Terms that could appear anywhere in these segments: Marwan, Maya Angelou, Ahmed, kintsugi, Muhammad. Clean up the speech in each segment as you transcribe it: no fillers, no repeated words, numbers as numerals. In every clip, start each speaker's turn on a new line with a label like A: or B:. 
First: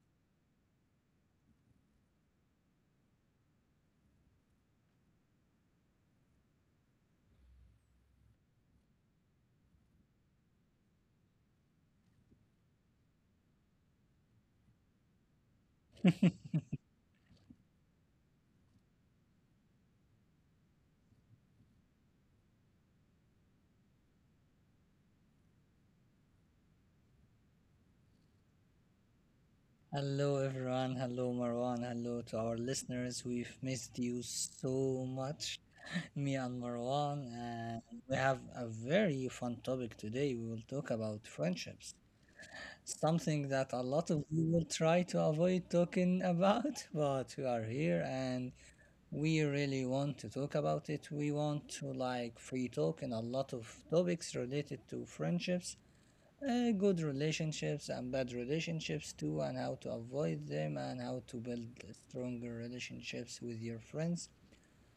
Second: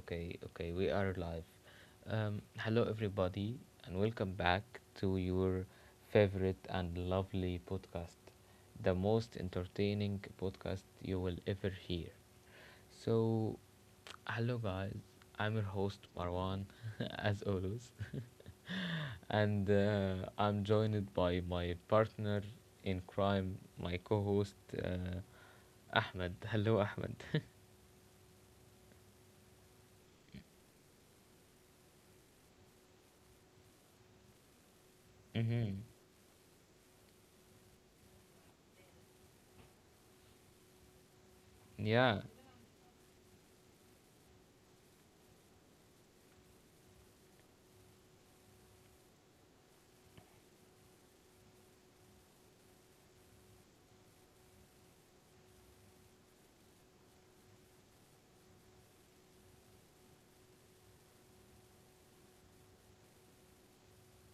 A: okay, okay, we are live. Hello, everybody, and welcome back to your favorite and lovely podcast, the most entertaining podcast you will ever hear. So, hello, guys, I'm your host, Marwan, as always, and I'm joined by my partner in crime, my co host, uh, Ahmed. Hello, Ahmed.
B: Hello, everyone. Hello, Marwan. Hello to our listeners. We've missed you so much, me
A: Mm-hmm.
B: and Marwan. And we have a very fun topic today. We will talk about friendships,
A: Yeah.
B: something that a lot of you will try to avoid talking about, but we are here and we really want to talk about it. We want to like free talk and a lot of topics related to friendships good relationships and bad relationships too, and how to avoid them, and how to build stronger relationships with your friends.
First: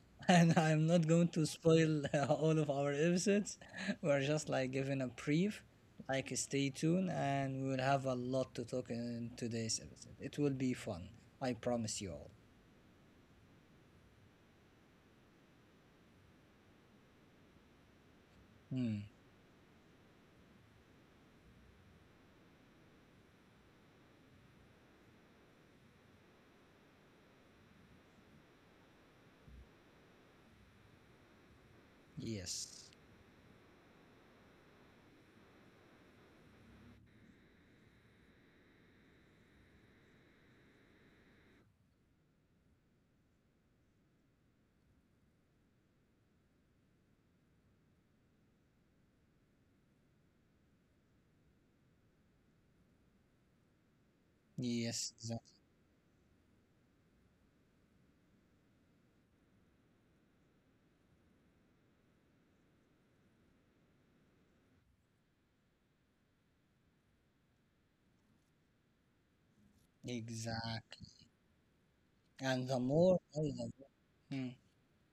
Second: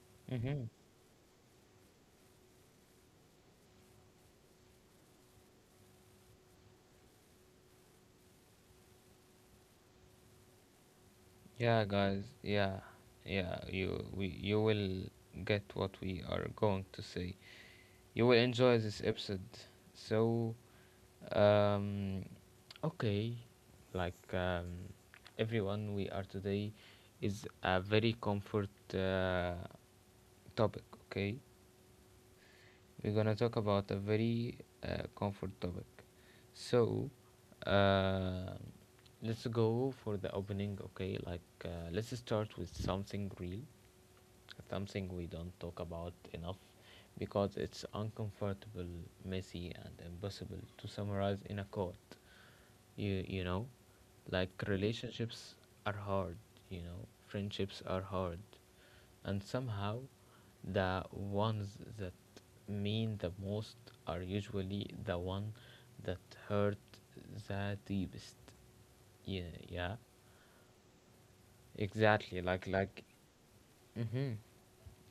B: And
A: Mm-hmm.
B: I'm not going to spoil all of our episodes. We're just like giving a brief. Like, stay tuned, and we will have a lot to talk in today's episode. It will be fun. I
A: Yeah,
B: promise you
A: guys.
B: all.
A: Yeah. Yeah, you will get what we are going to say. You will enjoy this
B: Hmm.
A: episode. So, um okay, like um everyone, we are today is a very comfort topic, okay?
B: Yes.
A: We're gonna talk about a very comfort topic. So, uh, let's go for the opening, okay? Like, let's start with something real, something we don't talk about enough because it's uncomfortable, messy, and impossible to summarize in a quote. You know, like
B: Yes. Exactly.
A: relationships are hard, you know, friendships are hard, and somehow the ones that mean the most are usually the one that hurt the deepest. Yeah, yeah,
B: Exactly.
A: exactly. Like,
B: And the
A: like,
B: more I love.
A: mm-hmm.
B: It.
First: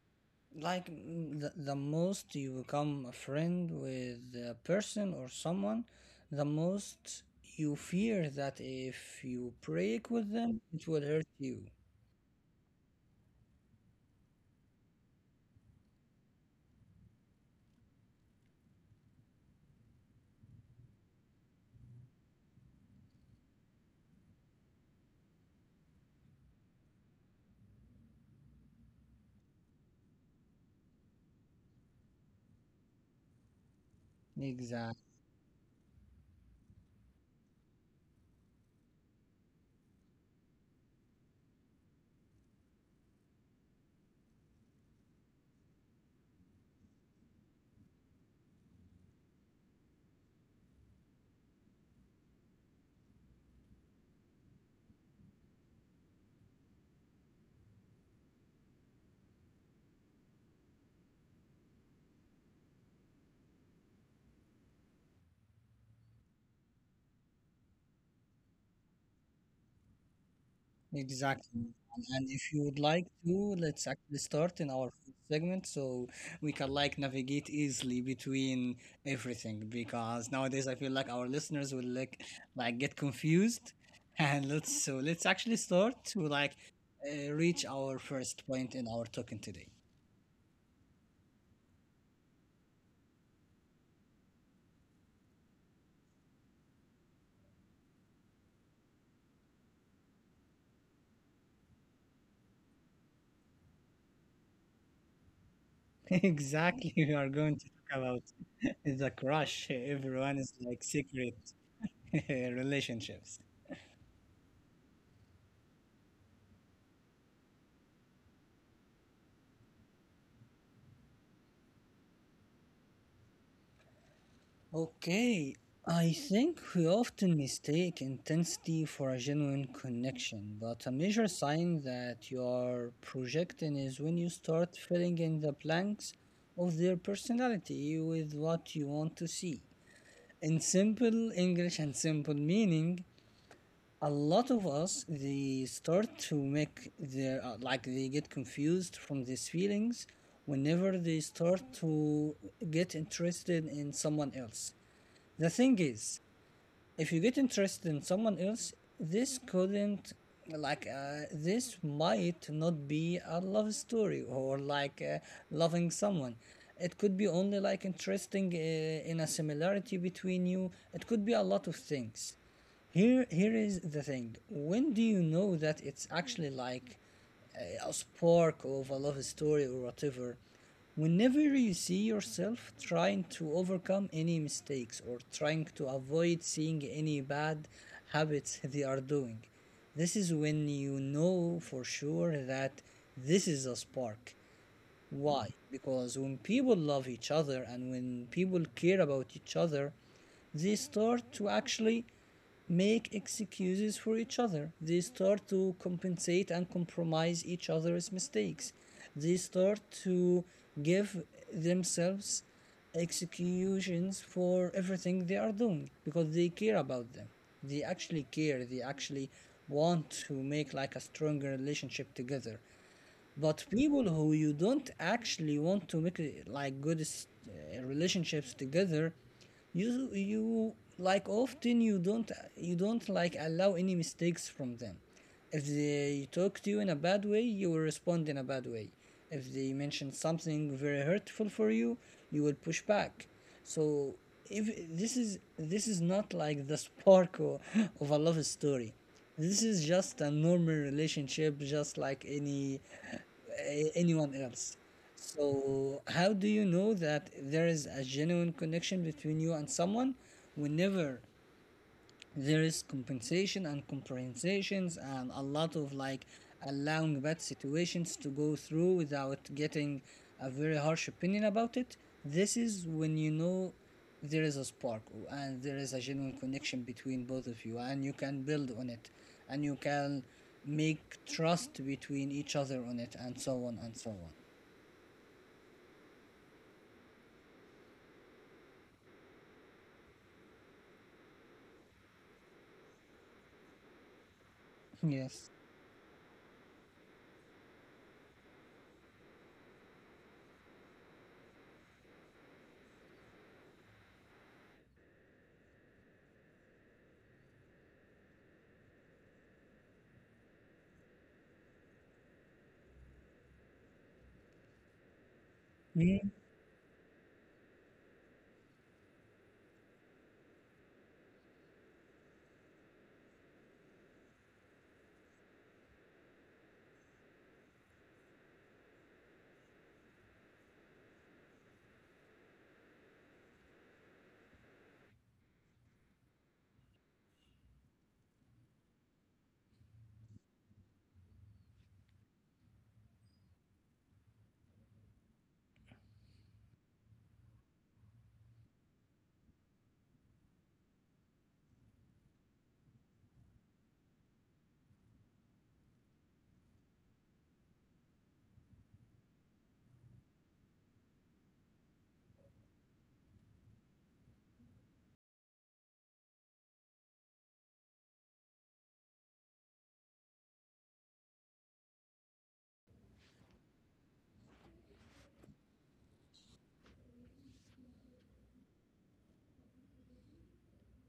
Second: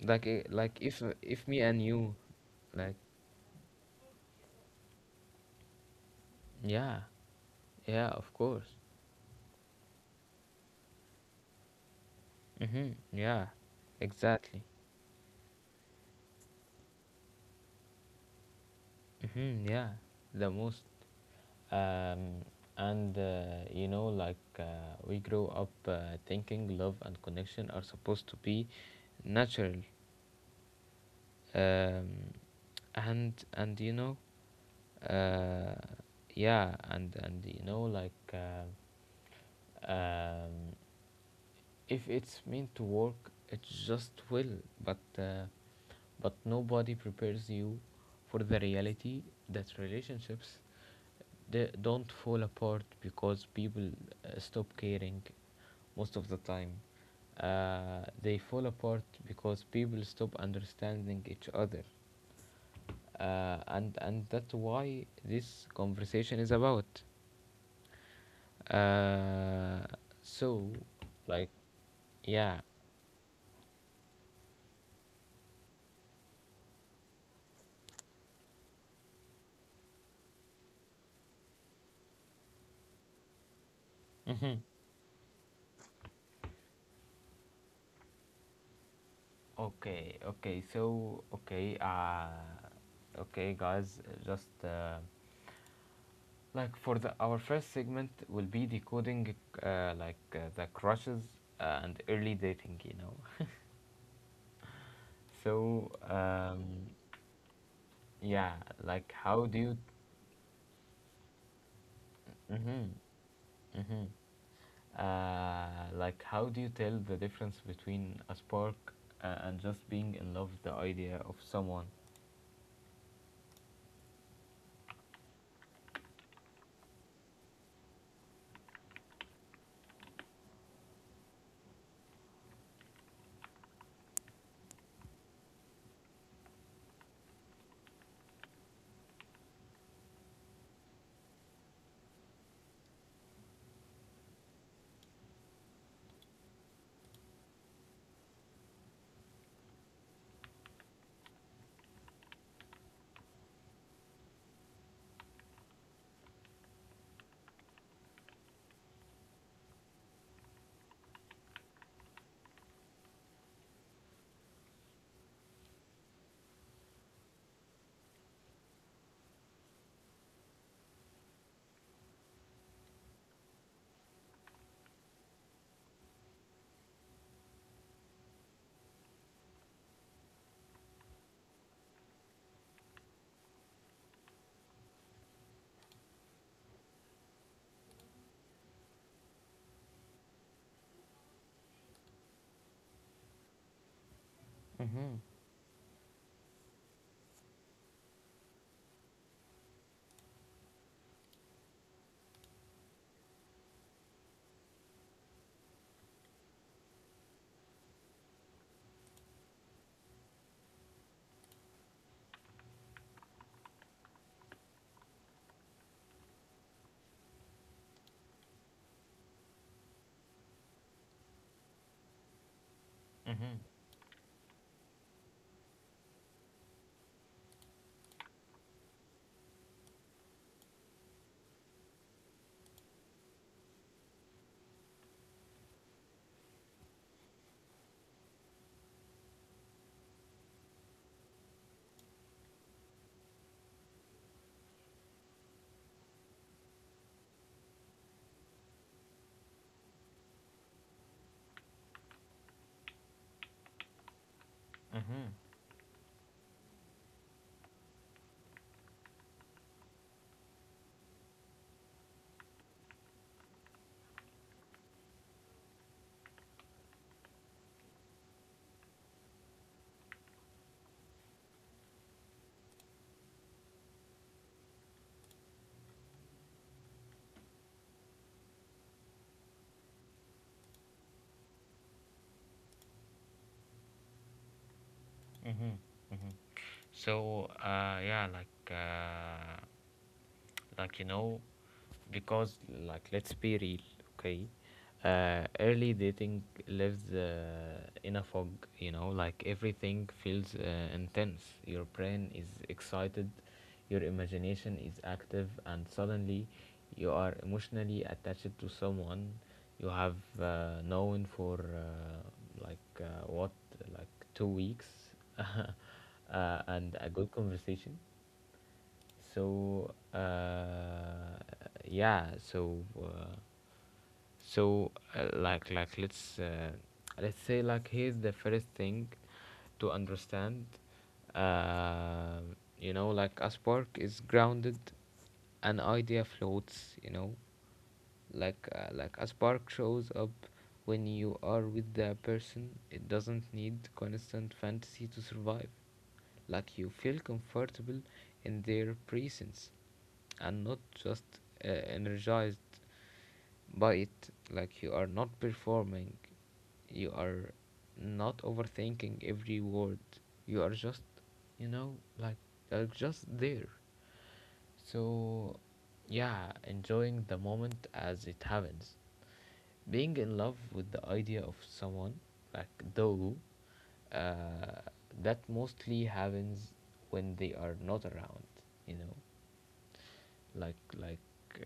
A: like i- like
B: Like
A: if
B: mm,
A: if
B: the,
A: me
B: the
A: and you
B: most you
A: like.
B: become a friend with a person or someone, the
A: Yeah,
B: most you
A: yeah,
B: fear
A: of
B: that
A: course.
B: if you break with them, it will hurt you.
A: Mm-hmm, yeah, exactly. Mm-hmm, yeah, the most. Um, and you know, like we grow up thinking love and connection are supposed to be natural, um, and you know,
B: Exactly.
A: uh, yeah, and you know, like um, if it's meant to work it just will, but uh, but nobody prepares you for the reality that relationships, they don't fall apart because people stop caring most of the time, they fall apart because people stop understanding each other, and that's why this conversation is about. uh, so like
B: Exactly. And
A: yeah
B: if you would like to, let's actually start in our first segment so we can like navigate easily between everything, because nowadays I feel like our listeners will like get confused. And
A: hmm
B: let's so let's actually start to like reach our first point in our token today.
A: Okay, okay, so okay, guys, just for the our first segment will be decoding, like the crushes and early dating, you know. So um,
B: Exactly, we are going to talk about
A: yeah, like
B: the
A: how do
B: crush
A: you,
B: everyone is like secret
A: mm-hmm,
B: relationships.
A: mm-hmm, like how do you tell the difference between a spark and just being in love with the idea of someone?
B: Okay, I think we often mistake intensity for a genuine connection, but a major sign that you are projecting is when you start filling in the blanks of their personality with what you want to see. In simple English and simple meaning, a lot of us they start to make their like they get confused from these feelings whenever they start to get interested in someone else. The thing is, if you get interested in someone else, this couldn't like this might not be a love story or like loving someone. It could be only like interesting in a similarity between you. It could be a lot of things. Here is the thing. When do you know that it's actually like a spark of a love story or whatever? Whenever you see yourself trying to overcome any mistakes or trying to avoid seeing any bad habits they are doing, this is when you know for sure that this is a spark.
A: Mm-hmm,
B: Why? Because when people love each other and when people care about each other, they start to actually make excuses for each other. They start to compensate and compromise each other's mistakes. They start to give themselves executions for everything they are doing because they care about them. They actually care. They actually want to make like a stronger relationship together.
A: mm-hmm,
B: But people who you don't actually want to make like good relationships together, you like often you don't like allow any mistakes from them. If they talk to you in a bad way, you will respond in a bad way. If they mention something very hurtful for you, you will push back. So if this is not like the spark of a love story. This is just a normal relationship, just like any anyone else.
A: mm-hmm,
B: So, how do you know that there is a genuine connection between you and someone? Whenever there is compensation and compensations and a lot of like allowing bad situations to go through without getting a very harsh opinion about it, this is when you know there is a spark and there is a genuine connection between both of you, and you can build on it, and you can make trust between each other on it, and so on and so on.
A: mm-hmm. Mm-hmm. So you know, because like let's be real, okay,
B: Yes.
A: early dating lives in a fog. You know, like everything feels intense, your brain is excited, your imagination is active, and suddenly you are emotionally attached to someone you have known for what, like 2 weeks and a
B: Mm,
A: good conversation. So yeah, so so like let's say, like here's the first thing to understand. Uh, you know, like a spark is grounded, an idea floats. You know, like a spark shows up when you are with the person. It doesn't need constant fantasy to survive. Like you feel comfortable in their presence and not just energized by it. Like you are not performing, you are not overthinking every word, you are just, you know, like are just there. So, yeah, enjoying the moment as it happens. Being in love with the idea of someone, like Dogu, uh, that mostly happens when they are not around, you know. Like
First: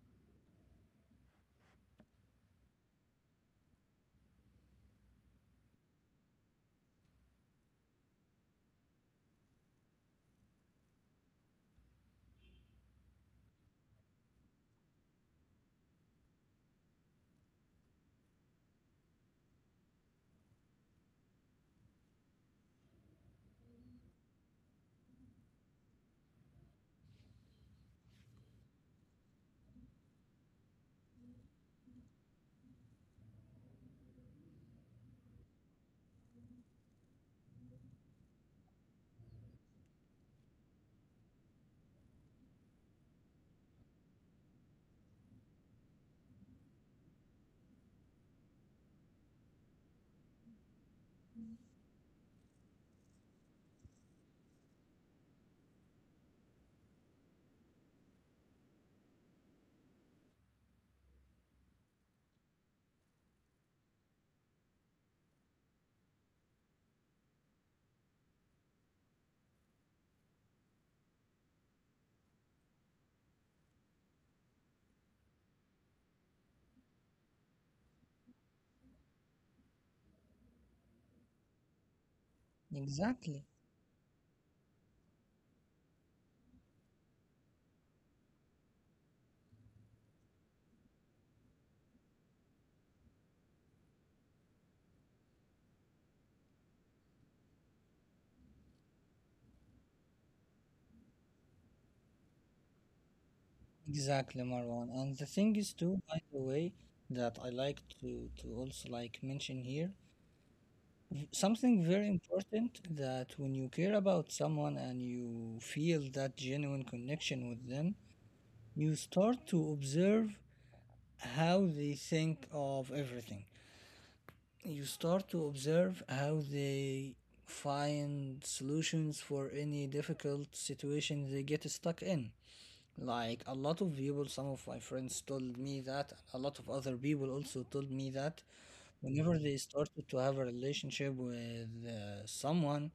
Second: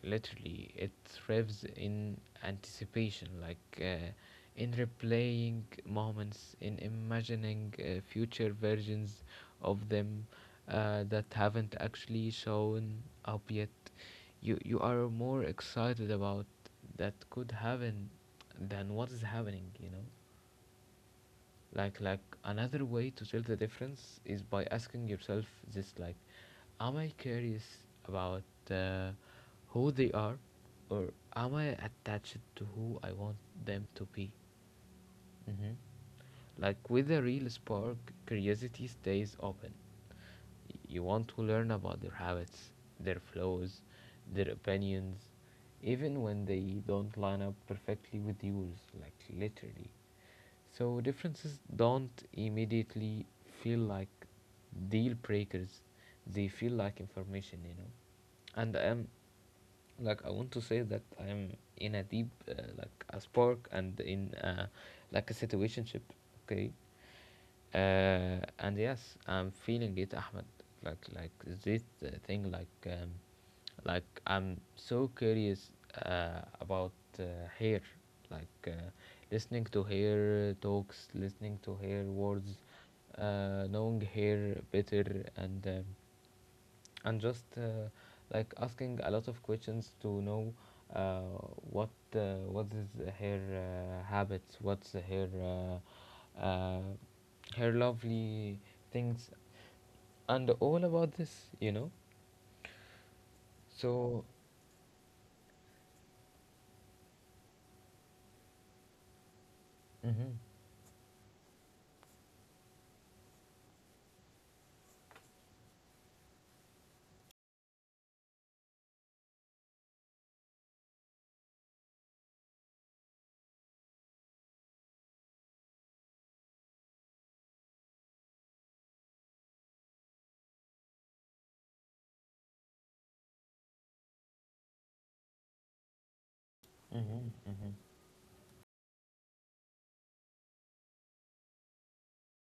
A: literally it thrives in anticipation, like in replaying moments, in imagining future versions of them that haven't actually shown up yet. You are more excited about that could happen than what is happening, you know. Like another way to tell the difference is by asking yourself this, like, am I curious about uh, who they are, or am I attached to who I want them to be? Hmm. Like with a real spark, curiosity stays open. You want to learn about their habits, their flows, their opinions, even when they don't line up perfectly with yours, like literally. So differences don't immediately feel like deal breakers, they feel like information, you know. And like I want to say that I'm in a deep like a spark and in like a situationship, okay, and yes, I'm feeling it, Ahmed. Like this thing, like I'm so curious about uh, hair, like listening to hair talks, listening to hair words,
B: exactly.
A: knowing hair better, and um, and just asking a lot of questions to know, uh, what is her habits, what's her uh, uh, her lovely things, and all about this, you know.
B: Exactly,
A: So.
B: Marwan. And the thing is too, by the way, that I like to also like mention here,
A: Mhm.
B: something very important, that when you care about someone and you feel that genuine connection with them, you start to observe how they think of everything. You start to observe how they find solutions for any difficult situation they get stuck in. Like a lot of people, some of my friends told me that, and a lot of other people also
A: Mhm.
B: told
A: Mhm.
B: me that whenever they started to have a relationship with someone,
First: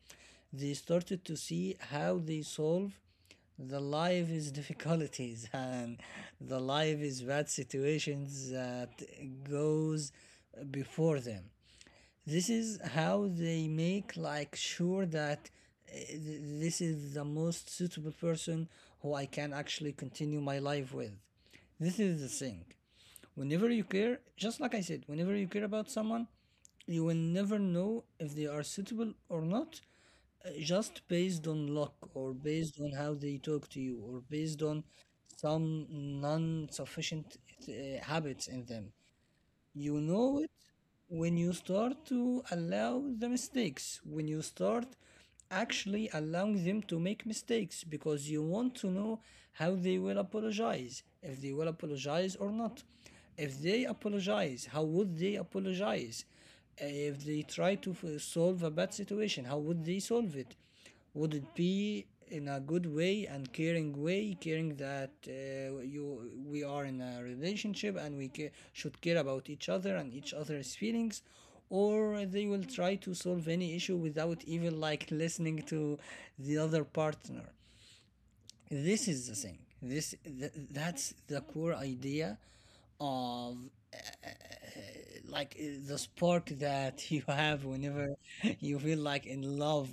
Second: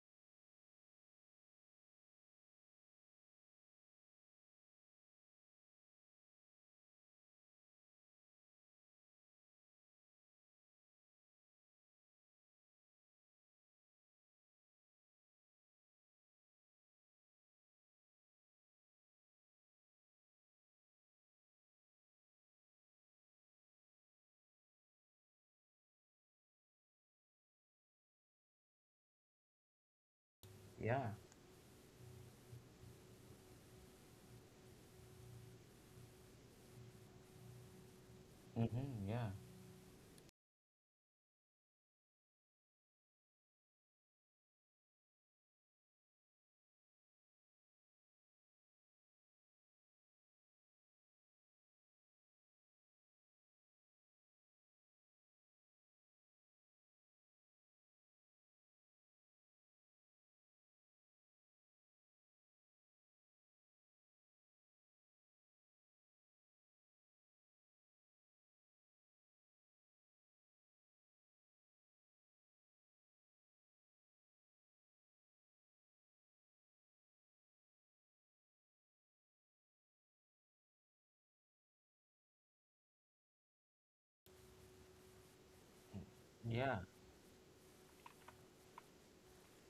B: they started to see how they solve the life is difficulties and the life is bad situations that goes before them. This is how they make like sure that this is the most suitable person who I can actually continue my life with. This is the thing. Whenever you care, just like I said, whenever you care about someone, you will never know if they are suitable or not, just
A: Yeah.
B: based on luck or based on how they talk to you or based on some non-sufficient uh, habits in them.
A: Mhm. Yeah.
B: You know it when you start to allow the mistakes, when you start actually allowing them to make mistakes because you want to know how they will apologize, if they will apologize or not. If they apologize, how would they apologize? If they try to solve a bad situation, how would they solve it? Would it be in a good way and caring way, caring that you we are in a relationship and we should care about each other and each other's feelings, or they will try to solve any issue without even like listening to the other partner? This is the thing. That's the core idea of like the spark
A: Yeah.
B: that you have whenever you feel like in love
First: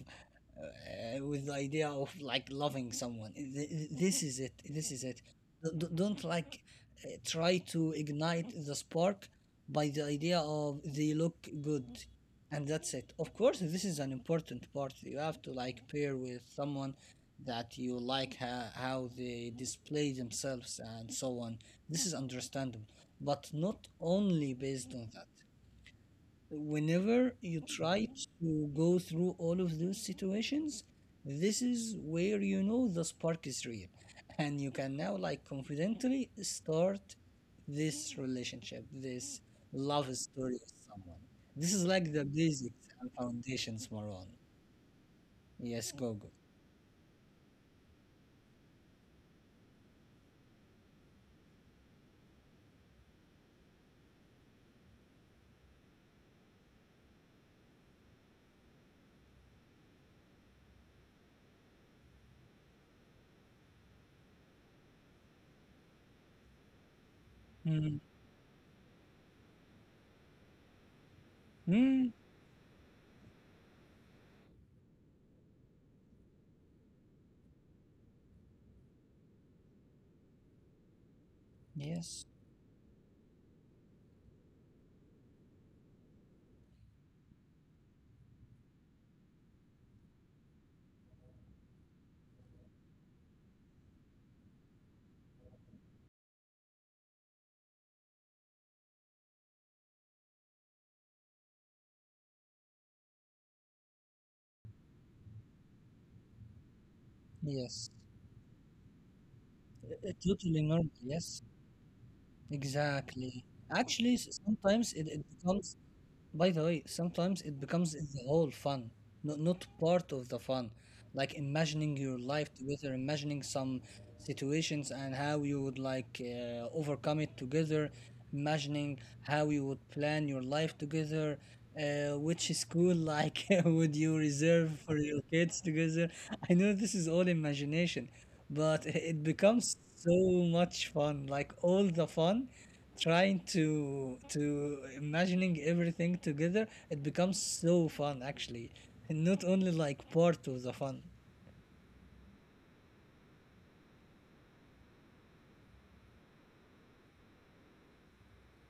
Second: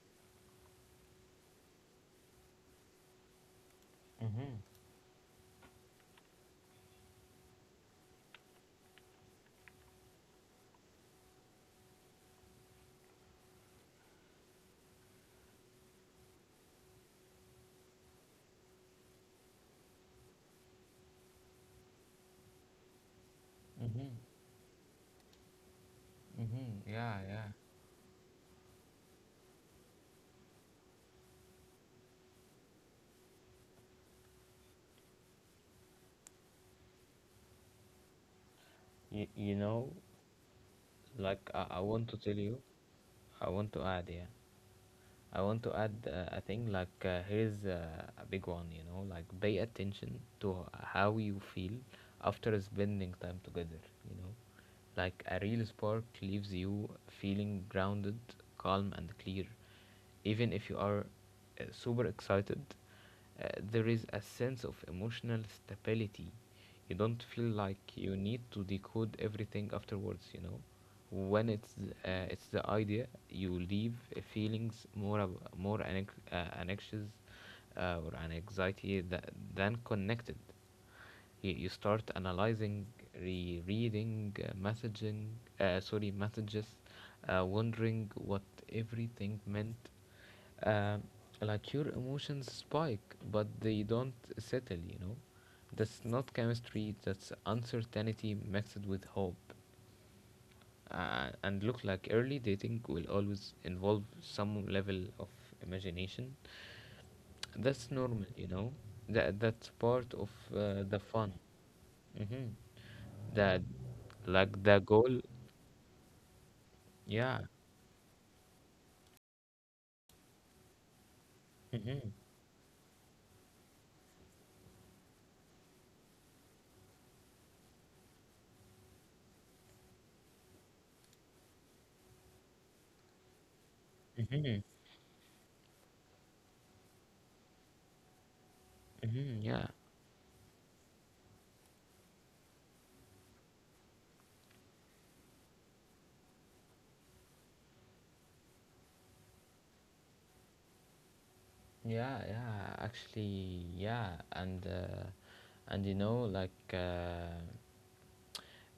B: with the idea of like loving someone. This is it.
A: Mhm.
B: This is it. Don't like try to ignite the spark by the idea of they look good, and that's it. Of course, this is an important part. You have to like pair with someone that you like how they display themselves and so on. This is understandable, but not
A: Mhm.
B: only based on that.
A: Mhm. Yeah.
B: Whenever
A: Yeah.
B: you try to go through all of those situations, this is where you know the spark is real. And you can now, like, confidently start this relationship,
A: Y-
B: this
A: you know,
B: love story with someone.
A: like I, I
B: This is
A: want to
B: like the
A: tell you,
B: basics and
A: I want to
B: foundations,
A: add, yeah.
B: Maron.
A: I want to add
B: Yes, Gogo.
A: a thing like here's a big one, you know, like pay attention to how you feel after spending time together, you know. Like a real spark leaves you feeling grounded, calm, and clear, even if you are super excited. There is a sense of emotional stability. You don't feel like
B: Mm.
A: you need to decode everything afterwards, you know. When it's
B: Mm.
A: uh, it's the idea, you leave feelings more ab- more an, anxious or an anxiety that, than connected. You start
B: Yes,
A: analyzing, rereading, messages, wondering what everything meant. um, like your emotions spike, but they don't settle, you know? That's not chemistry, that's uncertainty mixed with hope. And look, like early dating will always involve some level of imagination. That's normal, you
B: yes.
A: know? That's part of the
B: Totally
A: fun.
B: normal. Yes,
A: Mm-hmm. That,
B: exactly.
A: like,
B: Actually,
A: the goal,
B: sometimes it becomes, by the
A: yeah.
B: way, sometimes it becomes the whole fun, not part of the fun. Like
A: Mm-hmm,
B: imagining your life together, imagining some situations and how you would like overcome it together, imagining how you would plan your life together, which school like would you
A: mm-hmm,
B: reserve for your kids together. I know this is all imagination, but
A: mm-hmm,
B: it
A: yeah.
B: becomes so much fun, like all the fun trying to imagining everything together, it becomes so fun actually, and not only like part of the fun.
A: Yeah, yeah, actually, yeah, and you know, like uh,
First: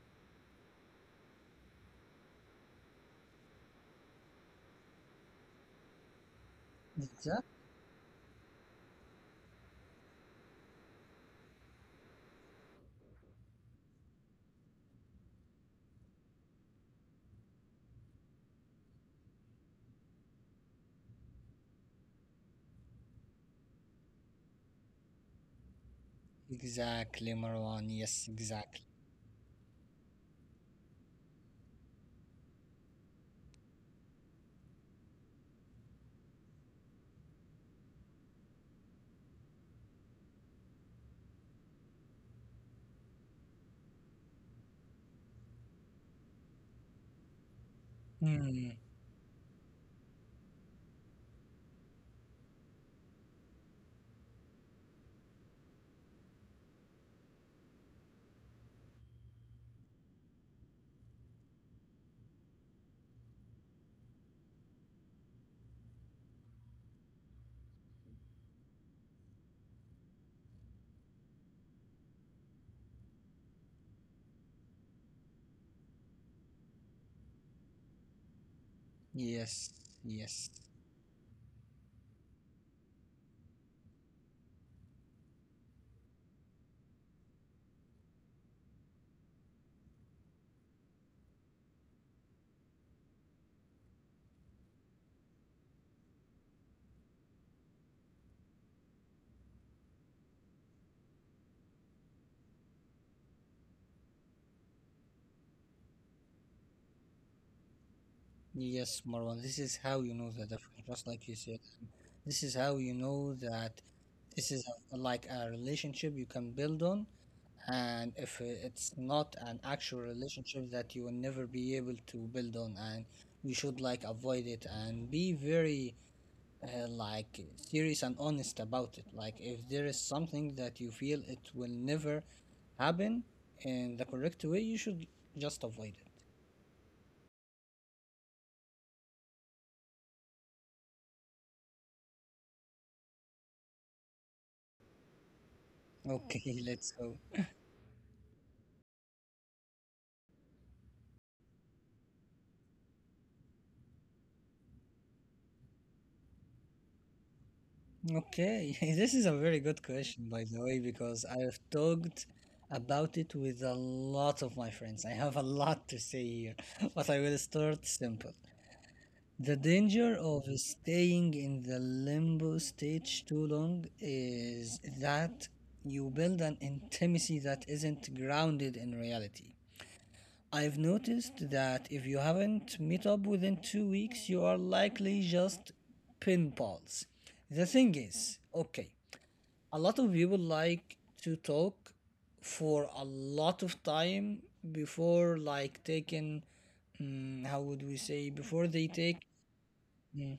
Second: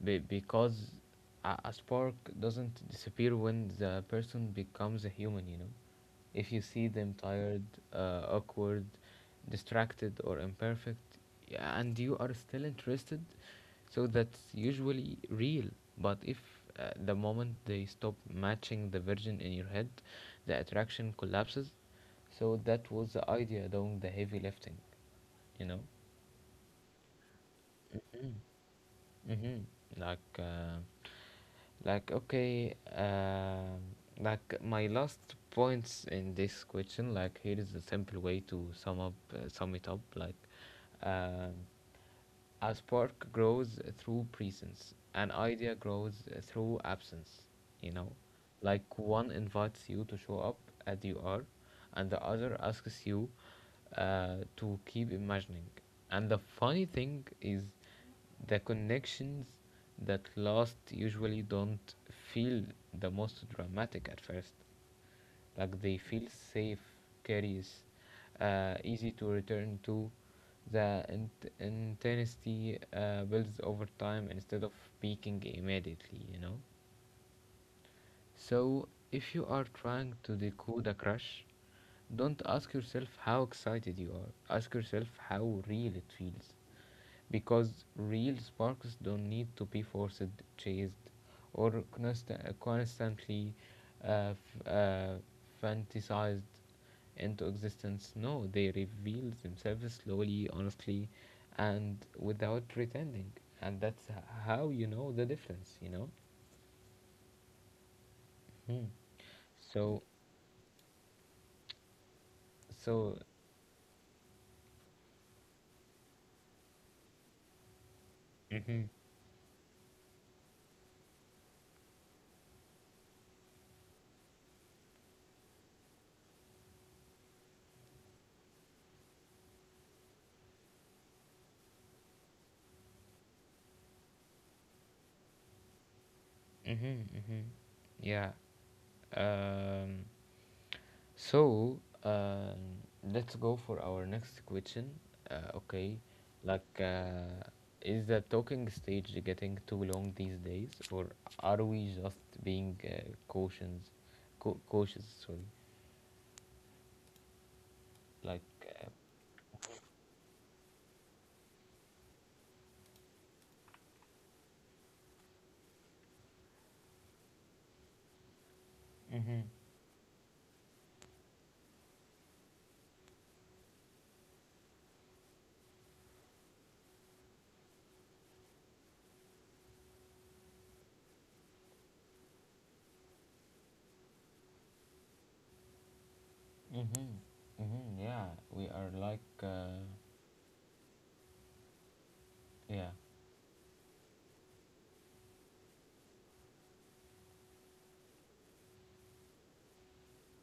A: be- because a-, a spark doesn't disappear when the person becomes a human, you know. If you see them
B: Exactly,
A: tired, awkward, distracted, or imperfect, yeah, and you are still interested, so that's usually real. But if the moment they stop matching the virgin in your head, the attraction collapses. So that was the idea doing the heavy lifting, you know?
B: exactly, Marwan, yes, exactly.
A: Mm-hmm. Like okay. Like my last points in this question. Like here is a simple way to sum it up. Like, um, a spark grows through presence. An idea grows through absence. You know,
B: Hmm.
A: like one invites you to show up as you are, and the other asks you to keep imagining. And the funny thing is, the connections that last usually don't feel the most dramatic at first. Like they feel safe, curious, easy to return to. The intensity builds over time instead of peaking immediately, you know? So, if you are
B: Yes,
A: trying to
B: yes.
A: decode a crush, don't ask yourself how excited you are. Ask yourself how real it feels, because real sparks don't need to be forced, chased, or constantly uh, f- uh, fantasized into existence. No, they reveal themselves slowly, honestly, and without pretending. And that's how you know the difference, you know? Mm.
B: Yes, Marwan, this is
A: So,
B: how you know that, just like you said, this is how you
A: so,
B: know that this is a, like a relationship you can build on. And if
A: mm-hmm,
B: it's not an actual relationship that you will never be able to build on, and you should like avoid it and be very like serious and honest about it. Like if there is something that you feel it will never happen in the correct way, you should just avoid it.
A: mm-hmm, mm-hmm. Yeah. Um, So uh, let's go for our next question. Okay, like
B: Okay, let's go.
A: is the talking stage getting too long these days, or are we just being cautious, sorry. Like,
B: Okay, this is a very good question, by the way, because I've talked about it with a lot of my friends. I have a lot to say here, but I will start simple.
A: mhm,
B: The danger of staying in the limbo stage too long is that you build an intimacy that isn't grounded in reality. I've noticed that if you haven't met up within 2 weeks, you are likely just
A: mhm,
B: pinballs. The
A: mhm.
B: thing
A: Yeah,
B: is,
A: we are
B: okay,
A: like, uh,
B: a lot of people like to talk
A: yeah.
B: for a lot of time before like taking mm, how would we say before they take mm,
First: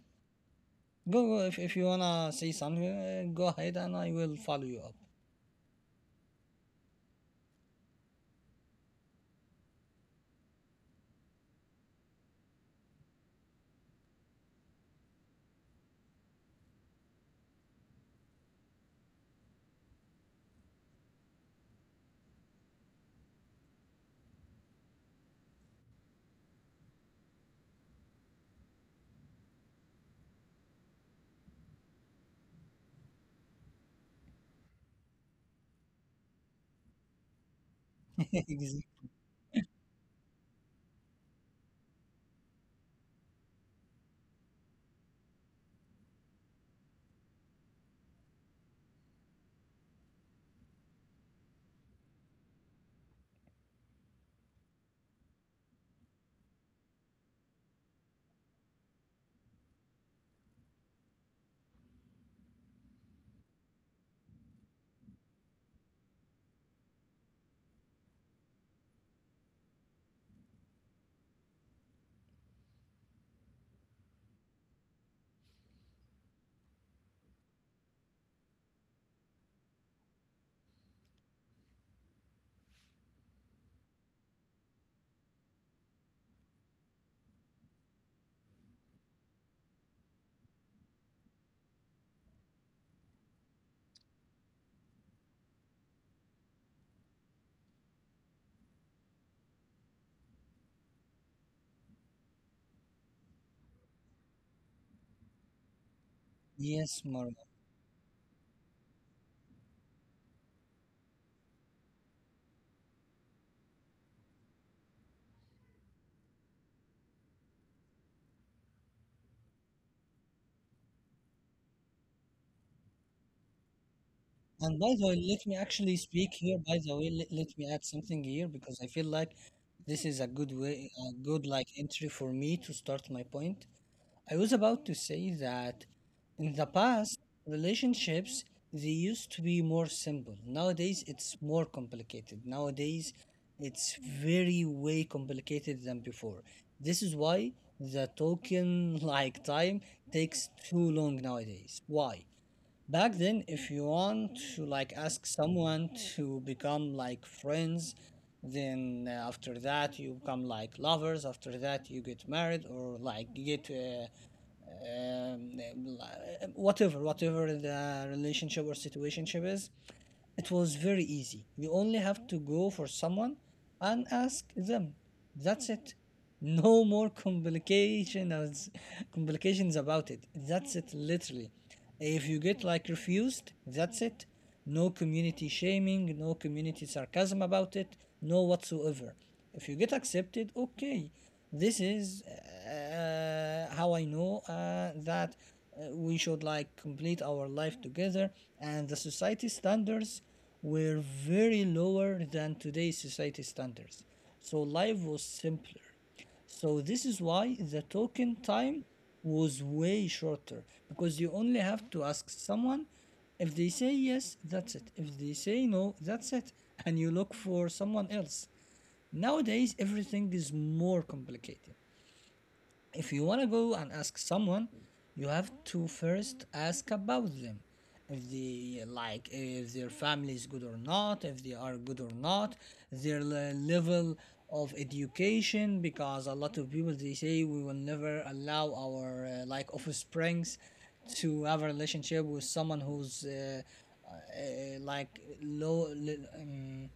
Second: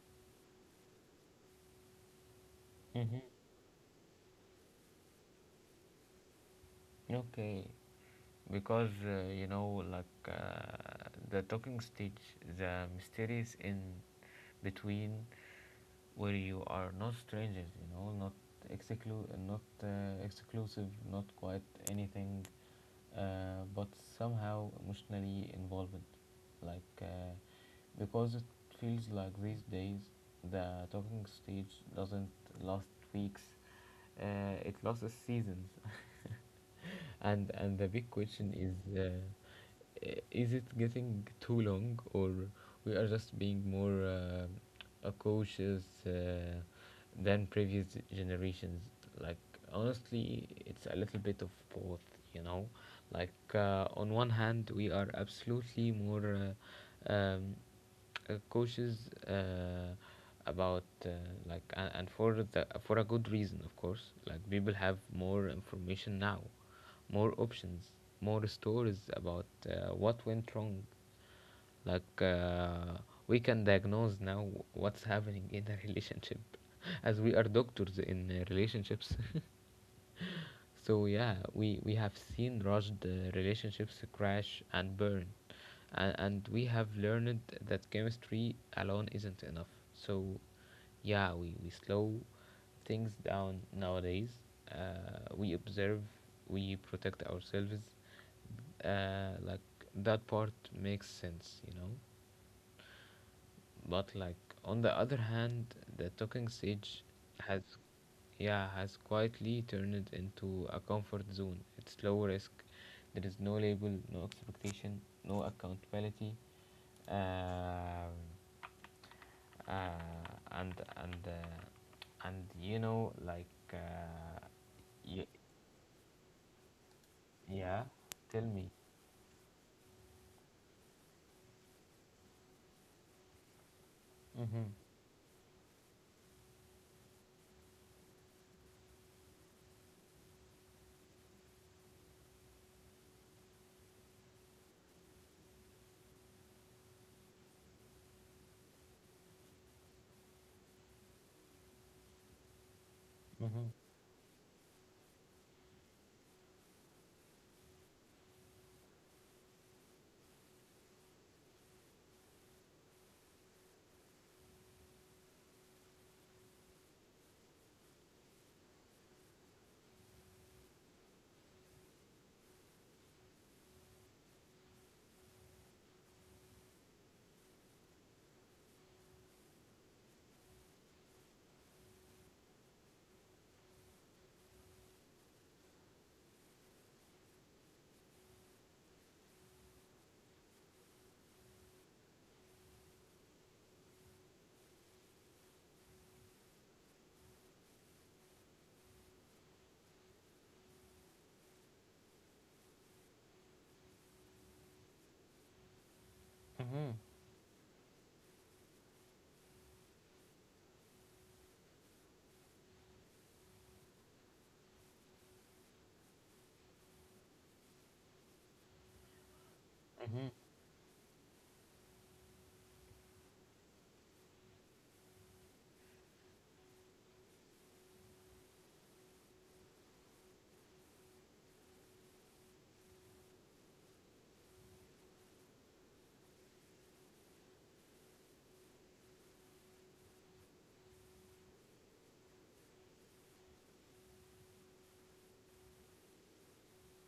B: go, if you wanna say something
A: Mhm.
B: go ahead and I will follow you up.
A: Okay, because you know, like the talking stage, the mysterious in between where you are not strangers, you know, not exclusive, not quite anything but somehow emotionally involved. Like, because it feels like these days the talking stage doesn't last weeks, it lasts seasons. And the big question
B: Exa-
A: is, is it getting too long, or we are just being more cautious than previous generations? Like, honestly, it's a little bit of both, you know. Like, on one hand, we are absolutely more uh, um, cautious about like, and for the for a good reason, of course. Like people have more information now, more options, more stories about what went wrong. Like we can diagnose now what's happening in a relationship as we are doctors in relationships. So yeah, we have seen rushed relationships crash and burn, and we have learned that chemistry alone isn't enough. So yeah, we slow things down nowadays. We observe, we protect ourselves. Like that part makes sense, you know. But like on the other hand, the talking stage
B: yes,
A: has,
B: Marwa.
A: yeah, has quietly turned into a comfort zone. It's low risk. There is no label, no expectation, no accountability. Uh, uh, and and uh, and you know like uh,
B: And by
A: y-
B: the way, let me actually speak here, by the way, let
A: yeah,
B: me add
A: tell
B: something here
A: me.
B: because I feel like this is a good way, a good like entry for me to start my point. I
A: Mhm.
B: was about to say that in the past, relationships they used to be more simple. Nowadays, it's more complicated. Nowadays, it's very way complicated than before. This is why the token like time takes too long nowadays. Why? Back then,
A: Mhm.
B: if you want to like ask someone to become like friends, then after that you become like lovers. After that, you get married or like you get um, whatever, whatever the relationship or situationship is. It was very easy. You only have to go for someone and ask them. That's it. No more complications complications about it. That's it literally. If you get like refused, that's it. No community shaming, no community sarcasm about it, no whatsoever. If you get accepted, okay. This is how I know that we should like complete our life together, and the society standards were very lower than today's society standards. So life was simpler.
A: Mhm.
B: So this is why the token time was way shorter because you only have to ask someone. If they say yes, that's it. If they say no, that's it. And you look for someone else. Nowadays,
A: Mhm.
B: everything is more complicated. If you want to go and ask someone, you have to first ask about them. If they like, if their family is good or not, if they are good or not, their level of education, because a lot of people they say we will never allow our like offsprings to have a relationship with someone who's like low li- um,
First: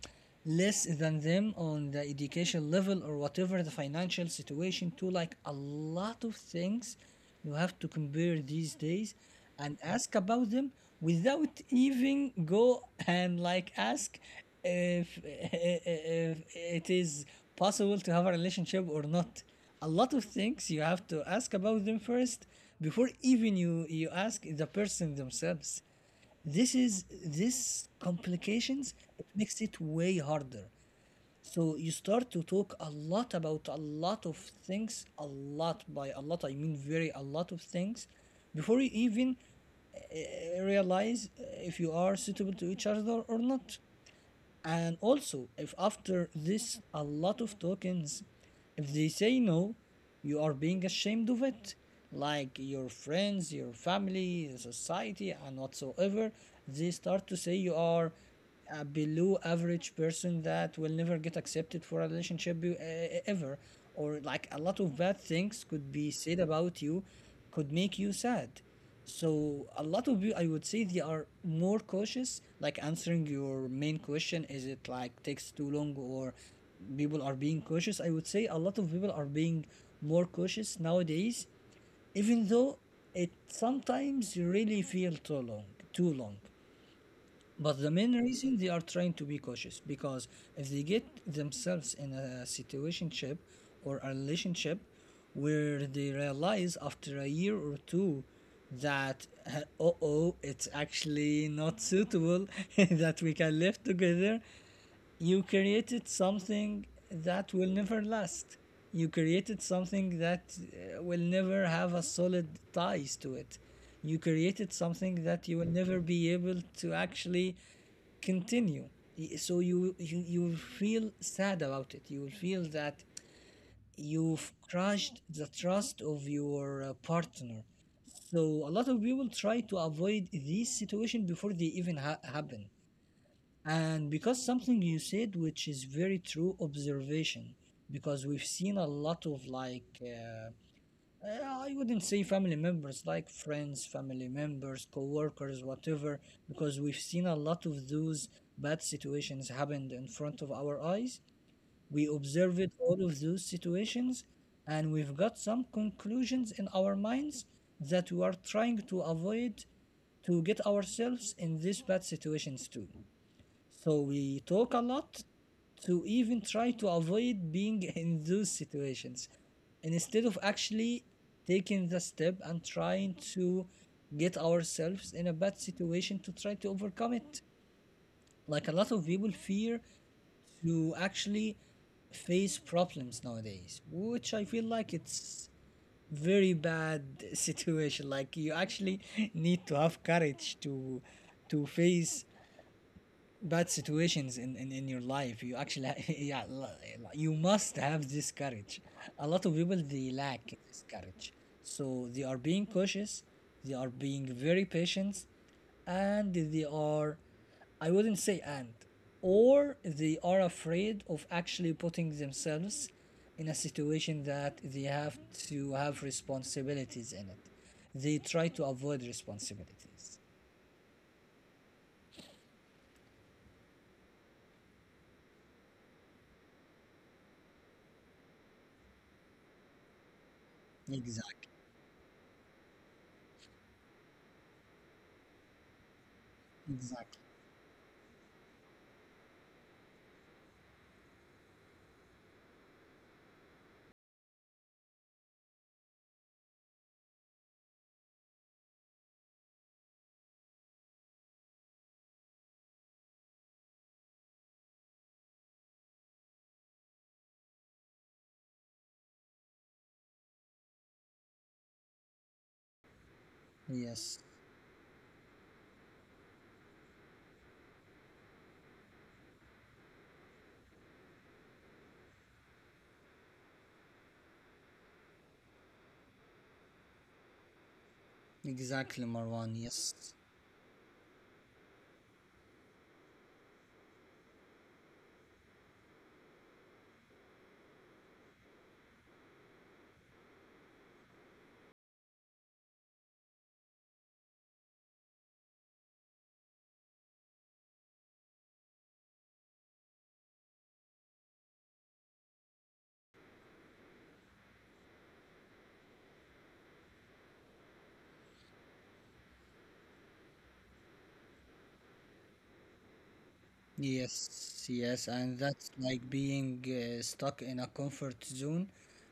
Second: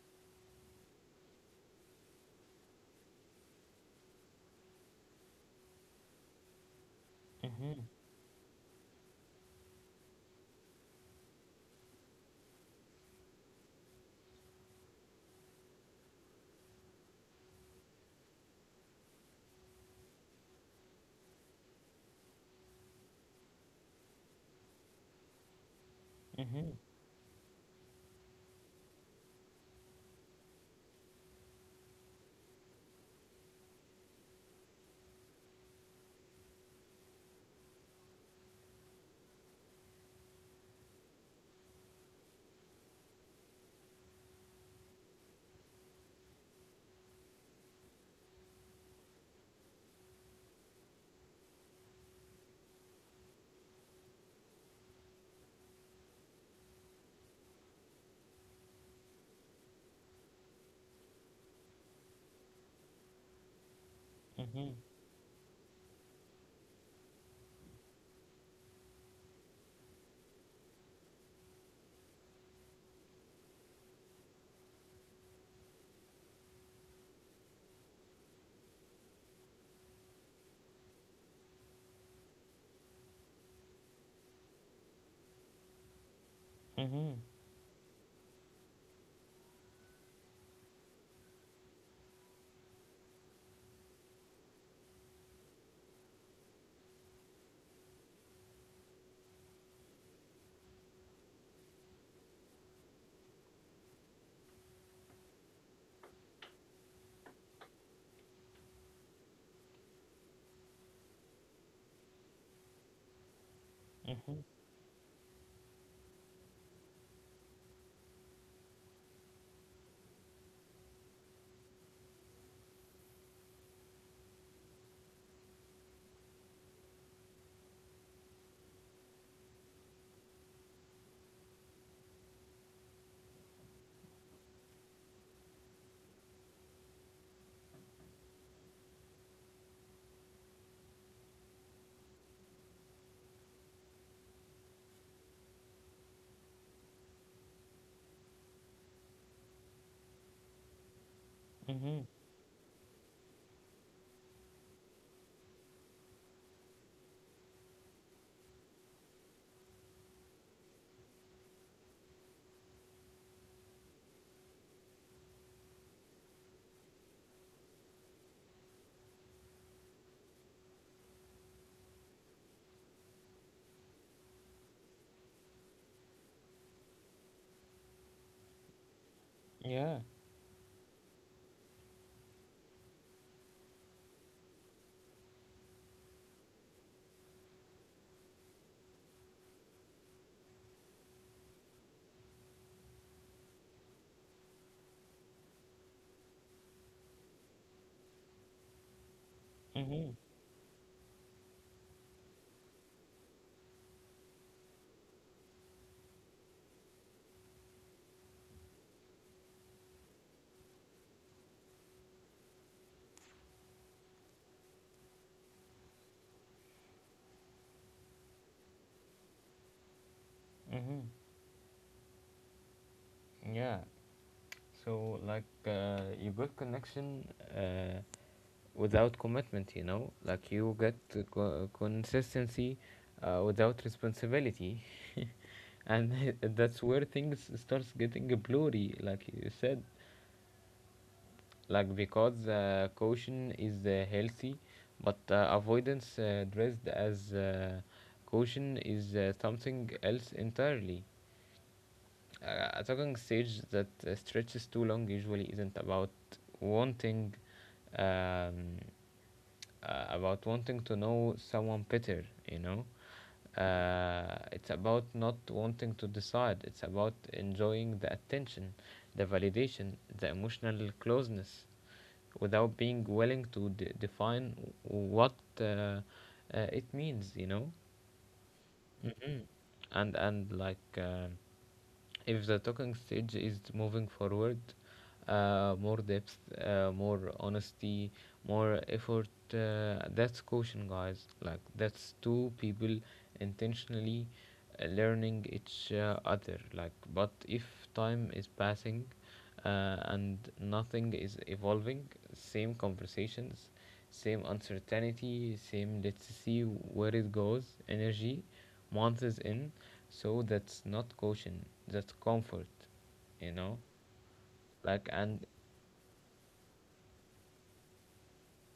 B: less than them on the education level or whatever the financial situation to like a lot of things you have to
A: Mhm.
B: compare these days and ask about them without even go and like ask if, if it is possible to have a relationship or not. A lot of things you have to ask about them first before even you ask the person themselves. This
A: Mhm.
B: is this complications, it makes it way harder. So you start to talk a lot about a lot of things. A lot, by a lot I mean very a lot of things, before you even realize if you are suitable to each other or not. And also, if after this a lot of tokens, if they say no, you are being ashamed of it. Like your friends, your family, society, and whatsoever, they start to say you are a below average person that will never get accepted for a relationship ever. Or like a lot
A: Mhm.
B: of bad things could be said about you, could make you sad. So a lot of you, I would say, they are more cautious, like answering your main question. Is it like takes too long, or people are being cautious? I would say a lot of people are being more cautious nowadays, even though it sometimes really feel too long, too long.
A: Mhm.
B: But the main reason they are trying to be cautious because if they get themselves in a situationship or a relationship where they realize after a year or two that uh oh, it's actually not suitable that we can live together. You created something that will never last. You created something that will never have a solid ties to it. You
A: Mhm.
B: created something that you will never be able to actually continue. So you will feel sad about it. You will feel that you've crushed the trust of your partner. So a lot of people try to avoid this situation before they even happen. And because something you said, which is very true observation, because we've seen a lot of like, I wouldn't say family members, like friends, family members, co-workers, whatever, because we've seen a lot of those bad situations happened in front of our eyes. We
A: Mhm.
B: observed all of those situations and we've got some conclusions in our minds that we are trying to avoid to get ourselves in these bad situations too. So we talk a lot to even try to avoid being in those situations instead of actually taking the step and trying to get ourselves in a bad situation to try to overcome it. Like a lot of people fear
A: Yeah.
B: to actually face problems nowadays, which I feel like it's very bad situation. Like you actually need to have courage to face bad situations in, in your life. You actually yeah you must have this courage. A lot of people they
A: Mhm.
B: lack this courage, so they are being cautious, they are being very patient, and they are, I wouldn't say, and or they are afraid of actually putting themselves in a situation that they have to have responsibilities in it. They try to avoid responsibilities.
A: Mhm. Yeah. So like you got connection uh, without commitment, you know? Like you get the
B: Exactly.
A: consistency without responsibility. And that's where
B: Exactly.
A: things starts getting blurry, like you said. Like because caution is healthy, but avoidance dressed as caution is something else entirely. A talking stage that stretches too long usually isn't wanting um, about wanting to know someone better you know
B: Yes.
A: it's about not wanting to decide. It's about enjoying the attention, the validation, the emotional closeness without being willing to define what it means.
B: Exactly, Marwan.
A: Hmm.
B: Yes,
A: And like if the talking stage is moving forward, more depth, more honesty, more effort, that's caution, guys. Like that's two people intentionally learning each other. Like but if time is passing and nothing is evolving, same conversations, same uncertainty, same let's see where it goes energy, months in, so that's not caution, that's comfort you know
B: yes, yes, and
A: like
B: that's
A: and
B: like being stuck in a comfort zone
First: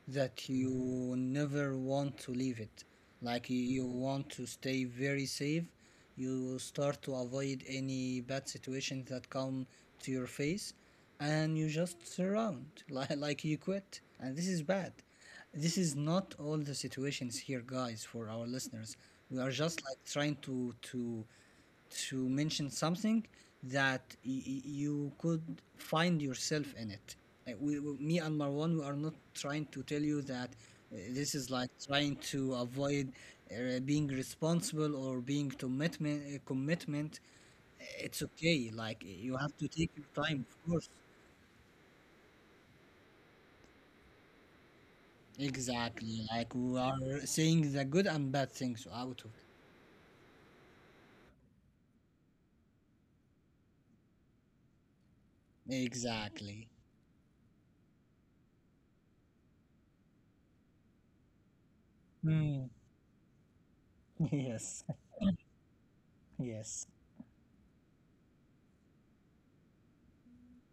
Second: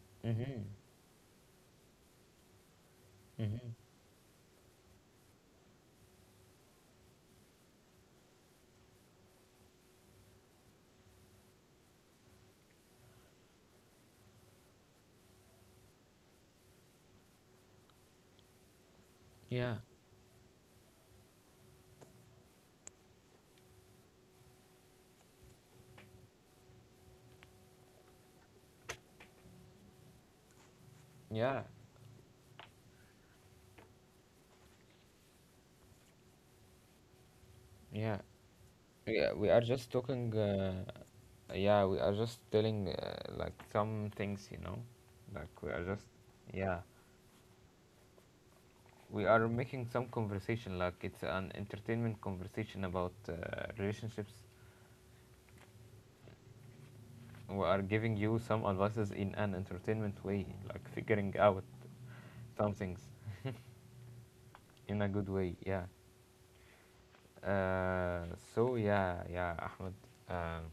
B: that
A: mm-hmm,
B: you never want to leave it. Like
A: mm-hmm.
B: you want to stay very safe. You start to avoid any bad situations that come to your face, and you just surround like you quit, and this is bad. This is not all the situations here, guys, for our listeners. We are
A: Yeah,
B: just like trying to mention something that you could find yourself in it. Like me and Marwan, we are not trying to tell you that this is
A: yeah,
B: like trying to avoid being responsible or being commitment commitment.
A: yeah.
B: It's okay. Like
A: Yeah,
B: you
A: we
B: have
A: are
B: to take
A: just
B: your
A: talking,
B: time, of course.
A: yeah, we are just telling, like some things. Like we are just,
B: Exactly. Like we
A: yeah,
B: are saying the good and bad things out
A: we
B: of
A: are making some conversation. Like it's an entertainment conversation about relationships.
B: it. Exactly.
A: We are giving you some advices in an entertainment way, like figuring out
B: Mm,
A: some things
B: yes,
A: in a good way, yeah.
B: yes.
A: uh, so yeah, yeah, Ahmed. Um,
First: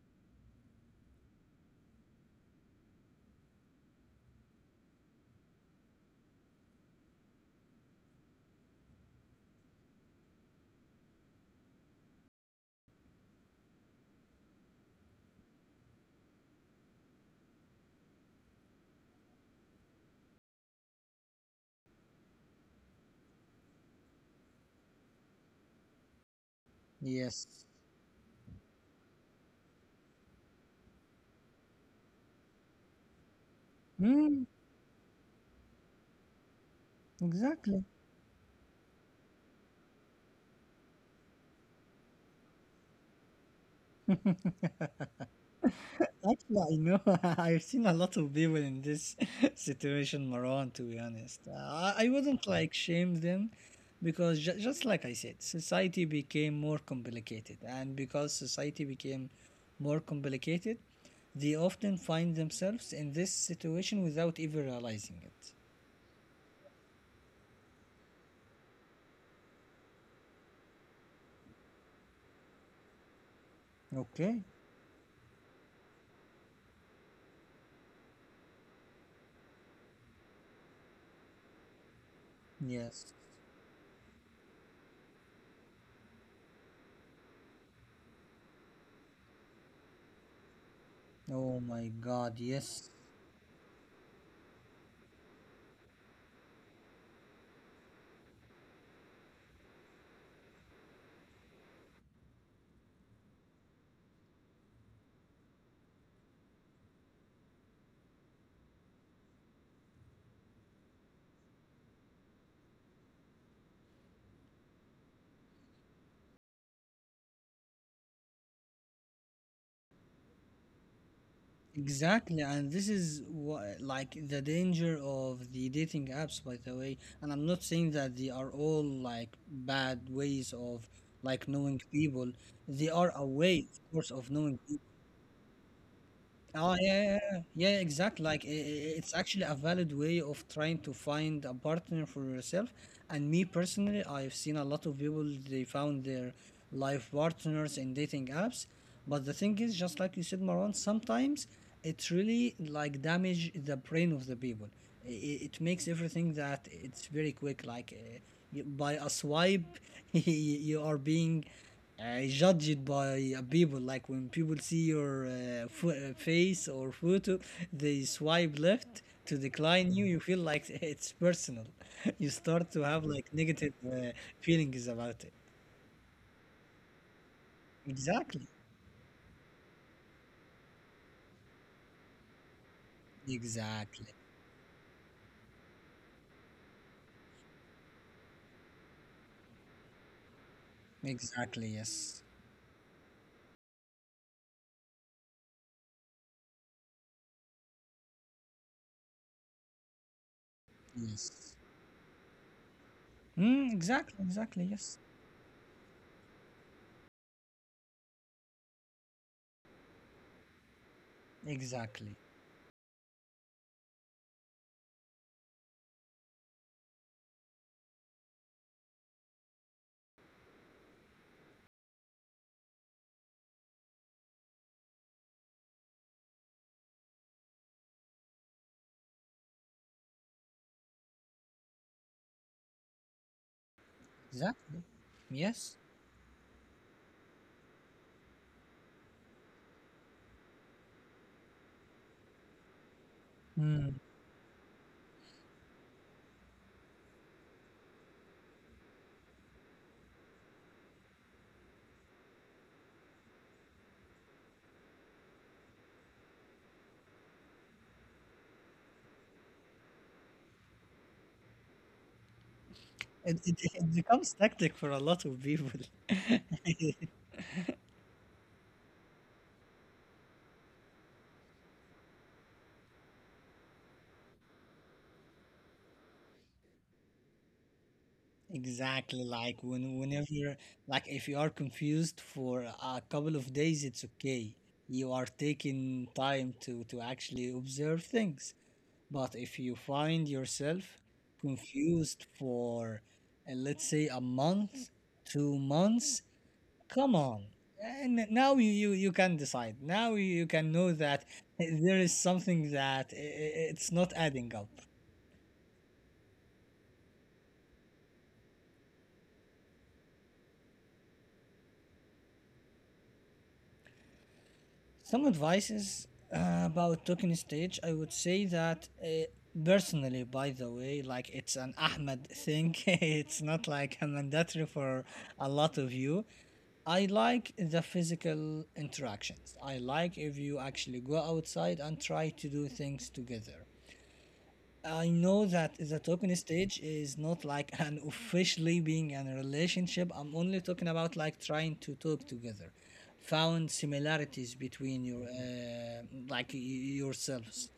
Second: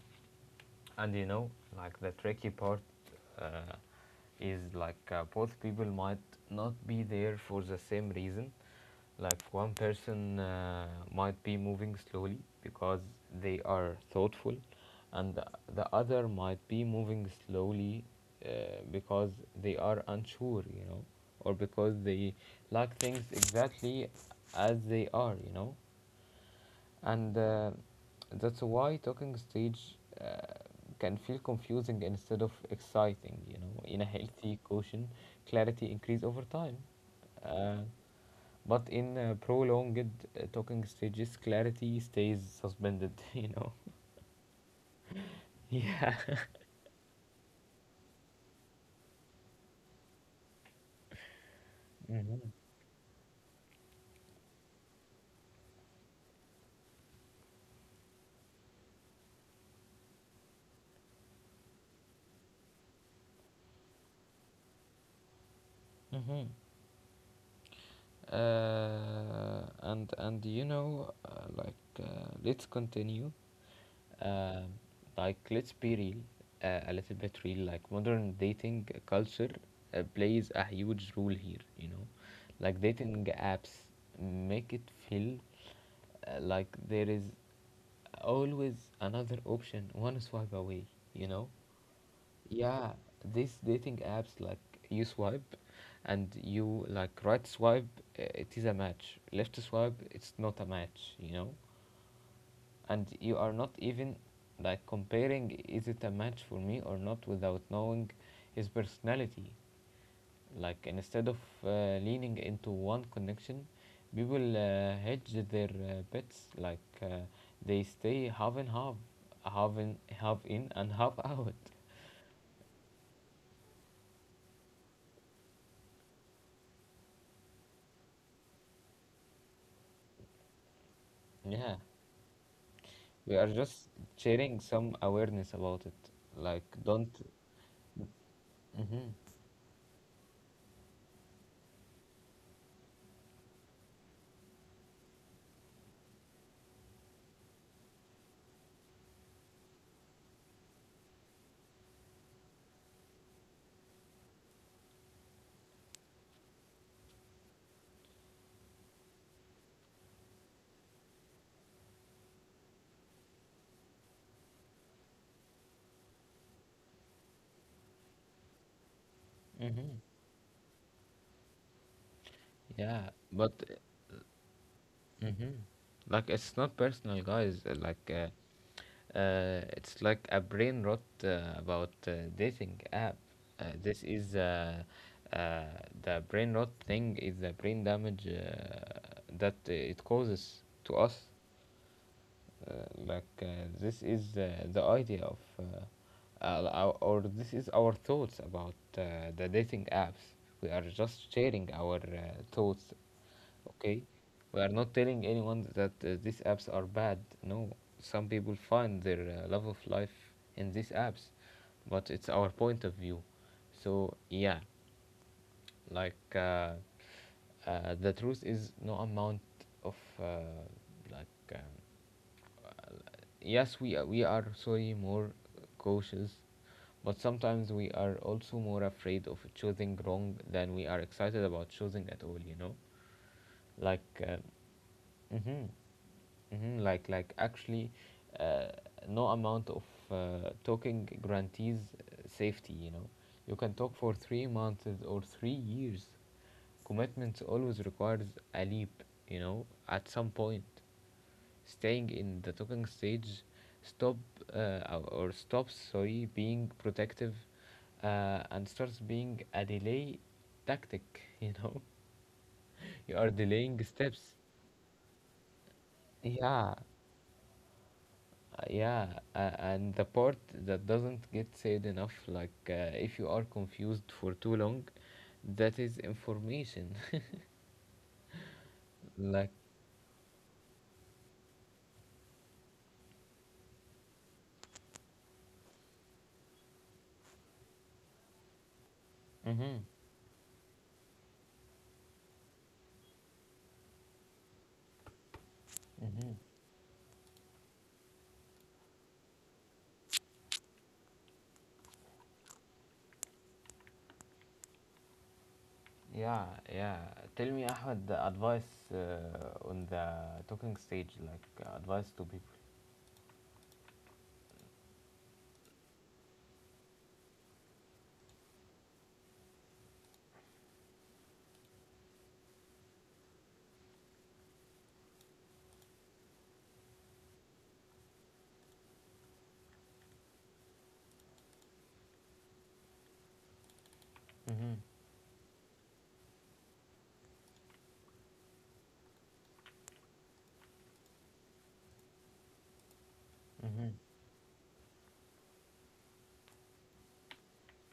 A: and you know, like the tricky part uh, is like both people might not be there for the same reason. Like one person might be moving slowly because they are thoughtful, and the other might be moving slowly uh, because they are unsure, you know, or because they like things exactly as they are, you know. And
B: Yes.
A: that's why talking stage can feel confusing instead of exciting. You know, in a
B: Mm,
A: healthy caution, clarity increase over time. uh,
B: exactly.
A: but in prolonged talking stages, clarity stays suspended you know. Yeah.
B: Actually, I know I've seen a lot of people in this situation, Marwan, to be honest. I wouldn't
A: Mm-hmm.
B: like shame them because, ju just like I said, society became more complicated. And because society became more complicated, they often find themselves in this situation without even realizing it.
A: Mm-hmm. And you know, like uh, let's continue.
B: Okay.
A: uh, like let's be real, a little bit real. Like modern dating culture plays a huge role here, you know. Like
B: Yes.
A: dating apps make it feel like there is always another option one swipe away, you know.
B: Oh my God. Yes.
A: Yeah, these dating apps, like you swipe and you like right swipe, it is a match. Left swipe, it's not a match, you know? And you are not even like comparing is it a match for me or not without knowing his personality. Like instead of leaning into one connection, people hedge their bets. Like they stay half and half, half in, half in and half out.
B: Exactly. And this is what, like the danger of the dating apps, by the way. And I'm not saying that they are all like bad ways of like
A: Yeah.
B: knowing people. They are a
A: We are
B: way,
A: just
B: of course, of
A: sharing
B: knowing.
A: some awareness about it. Like,
B: Oh yeah,
A: don't.
B: yeah, yeah, yeah, exactly. Like
A: Hmm.
B: it's actually a valid way of trying to find a partner for yourself. And me personally, I've seen a lot of people they found their life partners in dating apps. But the thing is, just like you said, Marwan, sometimes it really like damage the brain of the people. It makes everything that it's very quick. Like you- by a swipe, you you are being, I judge it by people. Like when people see your face or photo, they swipe left to decline you. You feel like it's personal. You start to have
A: Yeah,
B: like
A: but.
B: negative feelings about it.
A: Hmm. Like, it's not personal, guys. Like,
B: Exactly.
A: it's like a brain rot about dating app. This
B: Exactly.
A: is uh, the brain rot thing, is the brain damage that it causes to us.
B: Exactly. Yes.
A: uh, like this is the idea of or this is our thoughts about the dating apps. We are just
B: Yes.
A: sharing our thoughts.
B: Mm,
A: Okay,
B: exactly.
A: we
B: Exactly.
A: are not
B: Yes.
A: telling anyone that these apps are bad, no. Some people find their love of life in these apps, but
B: Exactly.
A: it's our point of view. So yeah, like the truth is no amount of like yes, we are sorry, more cautious, but sometimes we are also more afraid of choosing wrong than we are excited about choosing at all, you know. Like
B: Exactly.
A: hmm.
B: Yes.
A: Hmm. Like actually, uh, no amount of talking guarantees safety, you know. You can
B: Mm.
A: talk for 3 months or 3 years. Commitments always requires a leap, you know, at some point. Staying in the talking stage stop uh, or stops, sorry, being protective and starts being a delay tactic, you know. You are
B: It, it,
A: delaying
B: it
A: steps.
B: becomes tactic for a lot of people.
A: Yeah. Yeah. And the part that doesn't get said enough, like if you are confused for too long, that is information.
B: Exactly,
A: Like
B: like when whenever like if you are confused for a couple of days, it's okay. You are taking time to actually observe things. But
A: mm-hmm,
B: if you find yourself confused for let's say a month, two
A: mm-hmm.
B: months, come on. And now you can decide. Now you can know that there is something that it's not adding up.
A: Yeah, yeah. Tell me, Ahmed, the advice on the talking stage, like advice to people.
B: Some advices about talking stage, I would say that personally, by the way, like it's an Ahmed thing, it's not like a mandatory for a lot of you. I like the physical interactions. I like if you actually go outside and try to do things together.
A: Mm-hmm.
B: I know that the talking stage is not like an officially being in a relationship. I'm only talking about like trying to talk together,
A: Mm-hmm.
B: found similarities between your like yourselves,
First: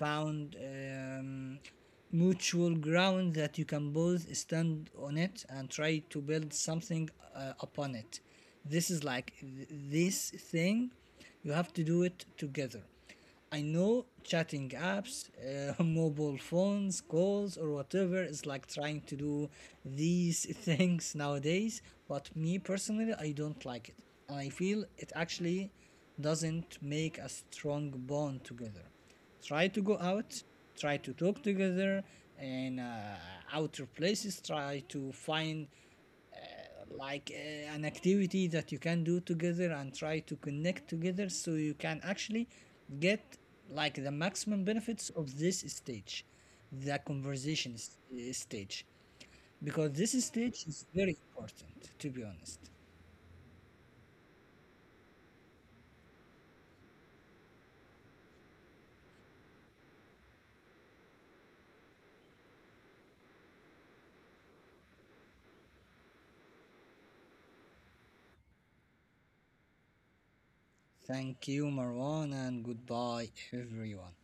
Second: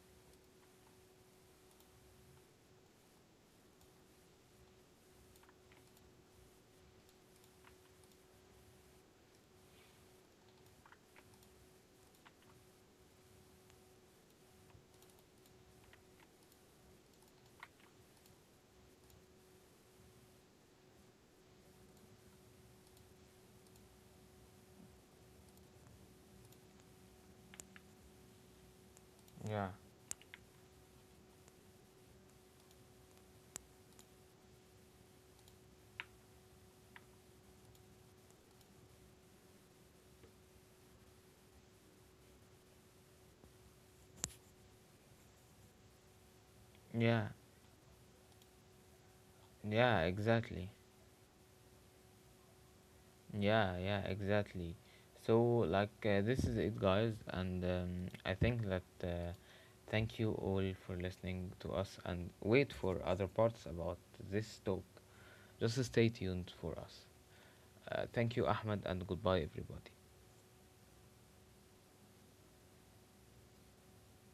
B: found mutual ground that you can both stand on it and try to build something upon it. This is like this thing. You have to do it together. I know chatting apps, mobile phones, calls, or whatever is like trying to do these things nowadays, but me personally, I don't like it. And I feel it actually doesn't make a strong bond together.
A: Yeah.
B: Try to go out, try to talk together in outer places, try to find an activity that you can do together and try to connect together so you can actually get like the maximum benefits of this stage, the
A: Yeah,
B: conversation stage, because
A: yeah,
B: this stage
A: exactly.
B: is very important to be honest.
A: Yeah, yeah, exactly. So, like, this is it, guys, and I think that thank you all for listening to us and wait for other parts about this talk. Just stay tuned for us. Thank you, Ahmed, and goodbye, everybody.
B: Thank you, Marwan, and goodbye, everyone.